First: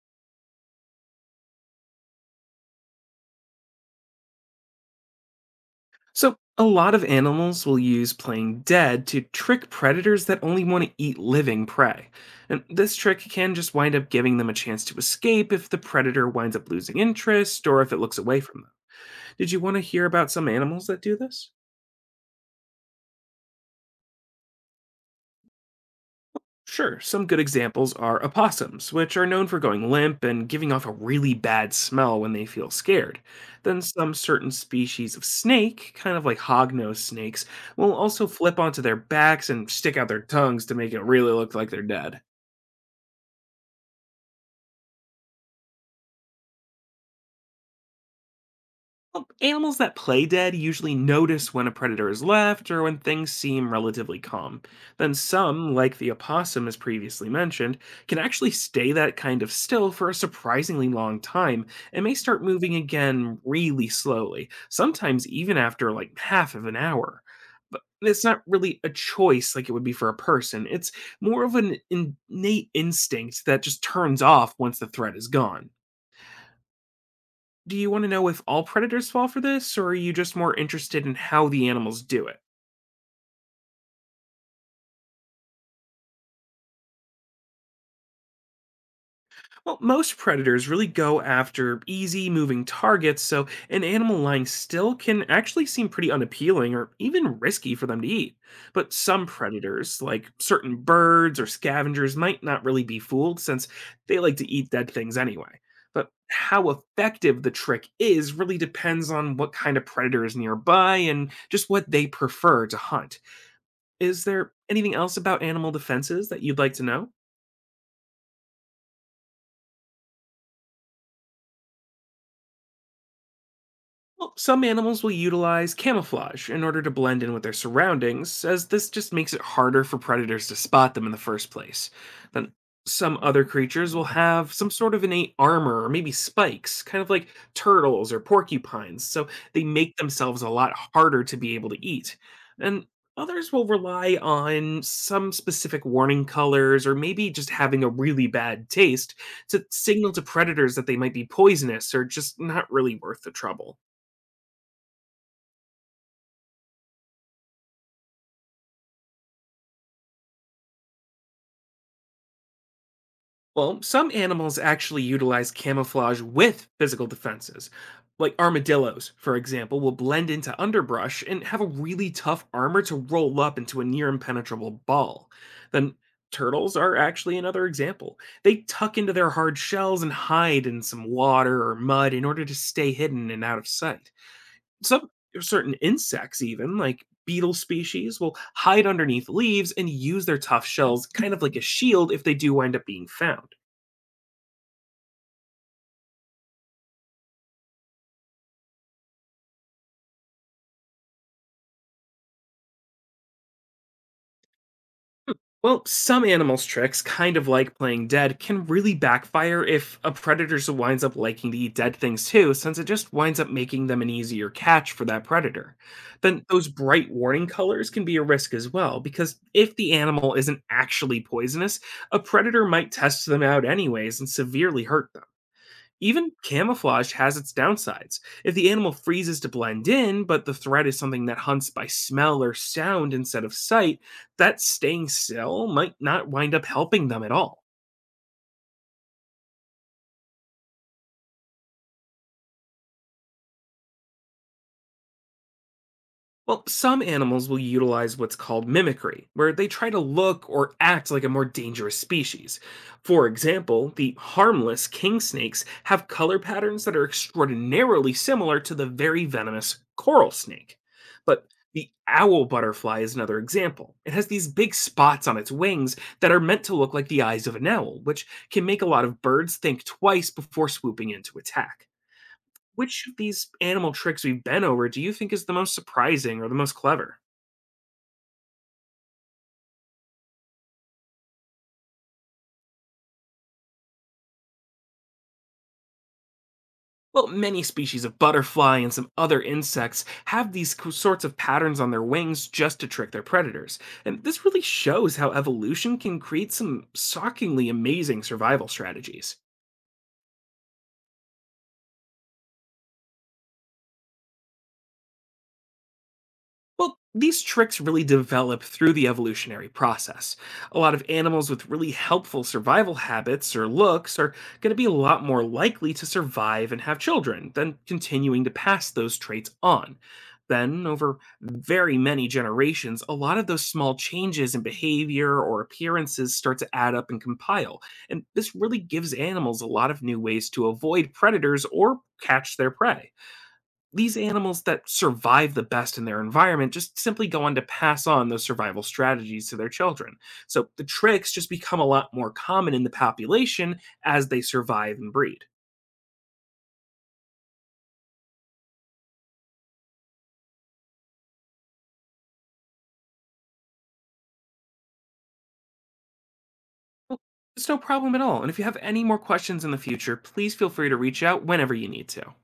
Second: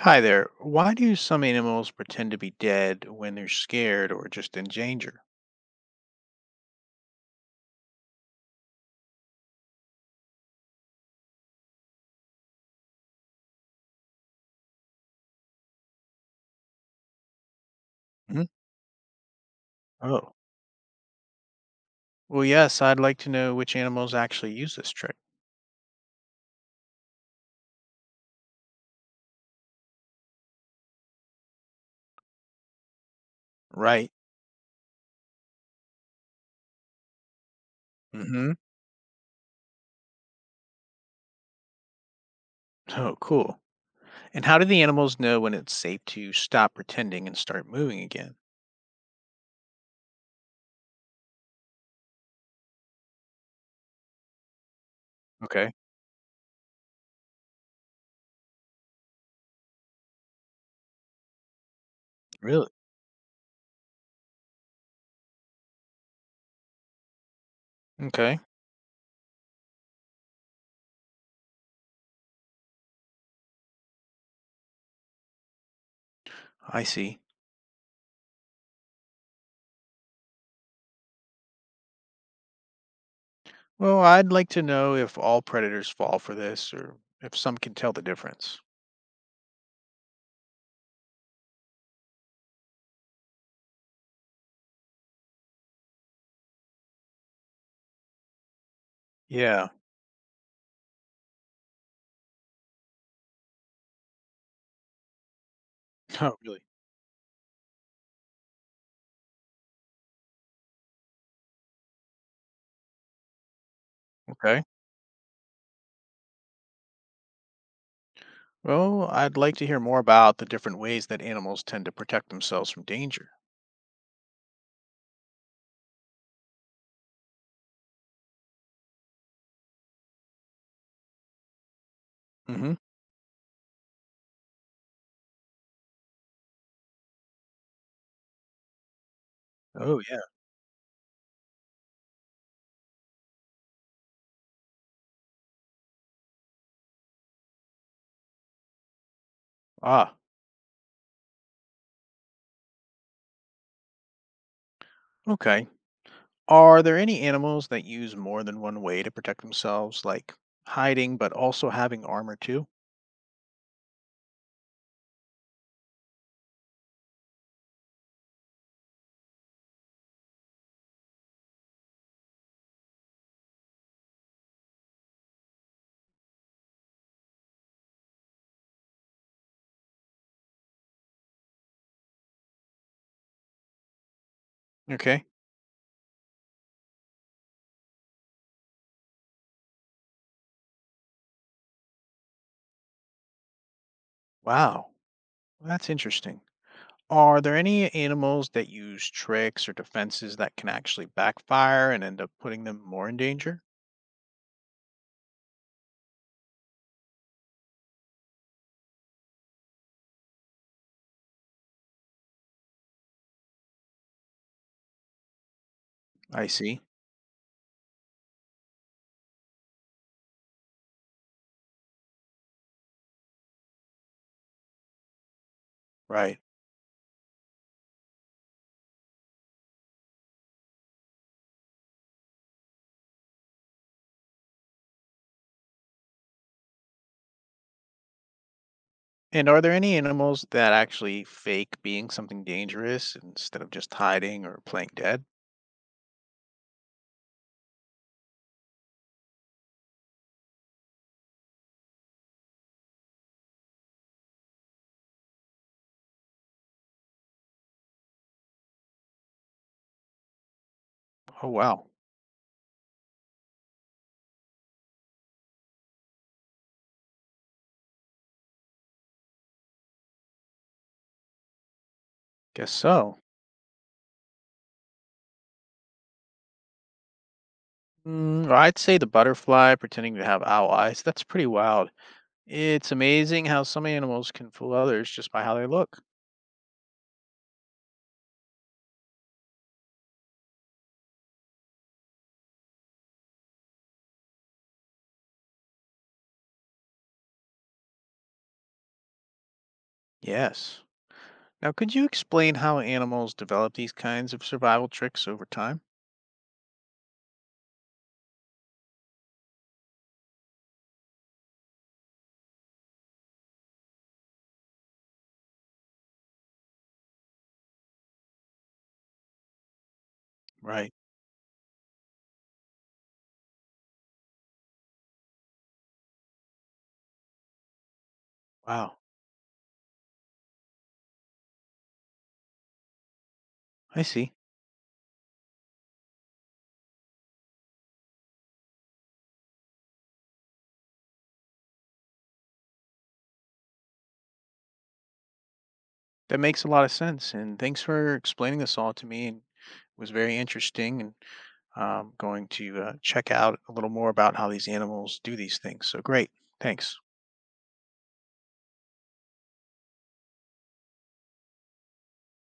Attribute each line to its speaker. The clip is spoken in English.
Speaker 1: Hi there. Why do some animals pretend to be dead when they're scared or just in danger?
Speaker 2: So, a lot of animals will use playing dead to trick predators that only want to eat living prey. And this trick can just wind up giving them a chance to escape if the predator winds up losing interest or if it looks away
Speaker 1: Hmm.
Speaker 2: from them. Did you want to hear about
Speaker 1: Oh,
Speaker 2: some animals that do this?
Speaker 1: well, yes, I'd like to know which animals actually use this trick.
Speaker 2: Sure, some good examples are opossums, which are known for going limp and giving off a really bad smell when they feel scared. Then some
Speaker 1: Right.
Speaker 2: certain species of snake, kind of like hognose snakes, will also
Speaker 1: Mm-hmm.
Speaker 2: flip onto their backs and stick out their tongues to make it really look like they're dead.
Speaker 1: Oh, cool. And how do the animals know when it's safe to stop pretending and start moving again?
Speaker 2: Well, animals that play dead usually notice when a predator is left or when things seem relatively calm. Then
Speaker 1: Okay.
Speaker 2: some, like the opossum as previously mentioned, can actually stay that kind of still for a surprisingly long time and may start
Speaker 1: Really?
Speaker 2: moving again really slowly, sometimes even after like half of an hour. But it's
Speaker 1: Okay.
Speaker 2: not really a choice like it would be for a person. It's more of an innate instinct that just turns off once the threat is gone.
Speaker 1: I see.
Speaker 2: Do you want to know if all predators fall for this, or are you just more interested in how the animals do it?
Speaker 1: Well, I'd like to know if all predators fall for this or if some can tell the difference.
Speaker 2: Well, most predators really go after easy moving targets, so an animal lying still can actually seem pretty unappealing or even risky for them to eat. But some
Speaker 1: Yeah.
Speaker 2: predators, like certain birds or scavengers, might not really be fooled since they like to eat dead things anyway. But
Speaker 1: Oh, really?
Speaker 2: how effective the trick is really depends on what kind of predator is nearby and just what they prefer to hunt. Is there
Speaker 1: Okay.
Speaker 2: anything else about animal defenses that you'd like to know?
Speaker 1: Well, I'd like to hear more about the different ways that animals tend to protect themselves from danger.
Speaker 2: Well, some animals will utilize camouflage in order to blend in with their surroundings, as this just makes it harder for predators to spot them in the first place. Then
Speaker 1: Hmm.
Speaker 2: some other creatures will have some sort of innate armor or maybe spikes, kind of like turtles or porcupines, so they make
Speaker 1: Oh, yeah.
Speaker 2: themselves a lot harder to be able to eat. And others will rely on some specific warning colors or maybe just having a really bad taste to signal
Speaker 1: Ah,
Speaker 2: to predators that they might be poisonous or just not really worth the trouble.
Speaker 1: okay. Are there any animals that use more than one way to protect themselves, like hiding but also having armor too?
Speaker 2: Well, some animals actually utilize camouflage with physical defenses. Like armadillos, for example, will blend into underbrush and have a really tough armor to roll up into a near impenetrable ball. Then turtles are actually another example. They tuck into their hard shells and hide in some water or mud in order to stay hidden and out of sight. Some
Speaker 1: Okay.
Speaker 2: certain insects, even like beetle species, will hide underneath leaves and use their tough shells kind of like a shield if they do wind up being found.
Speaker 1: Wow, that's interesting. Are there any animals that use tricks or defenses that can actually backfire and end up putting them more in danger?
Speaker 2: Well, some animals' tricks, kind of like playing dead, can really backfire if a predator winds up liking to eat dead things too, since it just winds up making them an easier catch for that predator. Then
Speaker 1: I
Speaker 2: those
Speaker 1: see.
Speaker 2: bright warning colors can be a risk as well, because if the animal isn't actually poisonous, a predator might test them out anyways and severely hurt them. Even
Speaker 1: Right.
Speaker 2: camouflage has its downsides. If the animal freezes to blend in, but the threat is something that hunts by smell or sound instead of sight, that staying still might not wind up helping them at all.
Speaker 1: And are there any animals that actually fake being something dangerous instead of just hiding or playing dead?
Speaker 2: Well, some animals will utilize what's called mimicry, where they try to look or act like a more dangerous species. For example, the harmless king snakes have color patterns that are extraordinarily similar to the very venomous coral snake. But
Speaker 1: Oh, wow.
Speaker 2: the owl butterfly is another example. It has these big spots on its wings that are meant to look like the eyes of an owl, which can make a lot of birds think twice before swooping in to attack.
Speaker 1: Guess
Speaker 2: Which of
Speaker 1: so.
Speaker 2: these animal tricks we've been over do you think is the most surprising or the most clever?
Speaker 1: Mm, well, I'd say the butterfly pretending to have owl eyes. That's pretty wild. It's amazing how some animals can fool others just by how they look.
Speaker 2: Well, many species of butterfly and some other insects have these sorts of patterns on their wings just to trick their predators. And this really shows how evolution can create some shockingly amazing survival strategies.
Speaker 1: Yes. Now, could you explain how animals develop these kinds of survival tricks over time?
Speaker 2: Well, these tricks really develop through the evolutionary process. A lot of animals with really helpful survival habits or looks are going to be a lot more likely to survive and have children than continuing to pass those traits on. Then,
Speaker 1: Right.
Speaker 2: over very many generations, a lot of those small changes in behavior or appearances start to add up and compile. And this really
Speaker 1: Wow.
Speaker 2: gives animals a lot of new ways to avoid predators or catch their prey.
Speaker 1: I
Speaker 2: These
Speaker 1: see.
Speaker 2: animals that survive the best in their environment just simply go on to pass on those survival strategies to their children. So the tricks just become a lot more common in the population as they survive and breed.
Speaker 1: That makes a lot of sense. And thanks for explaining this all to me. And it was very interesting and I'm going to check out a little more about how these animals do these things. So great. Thanks.
Speaker 2: Well, it's no problem at all. And if you have any more questions in the future, please feel free to reach out whenever you need to.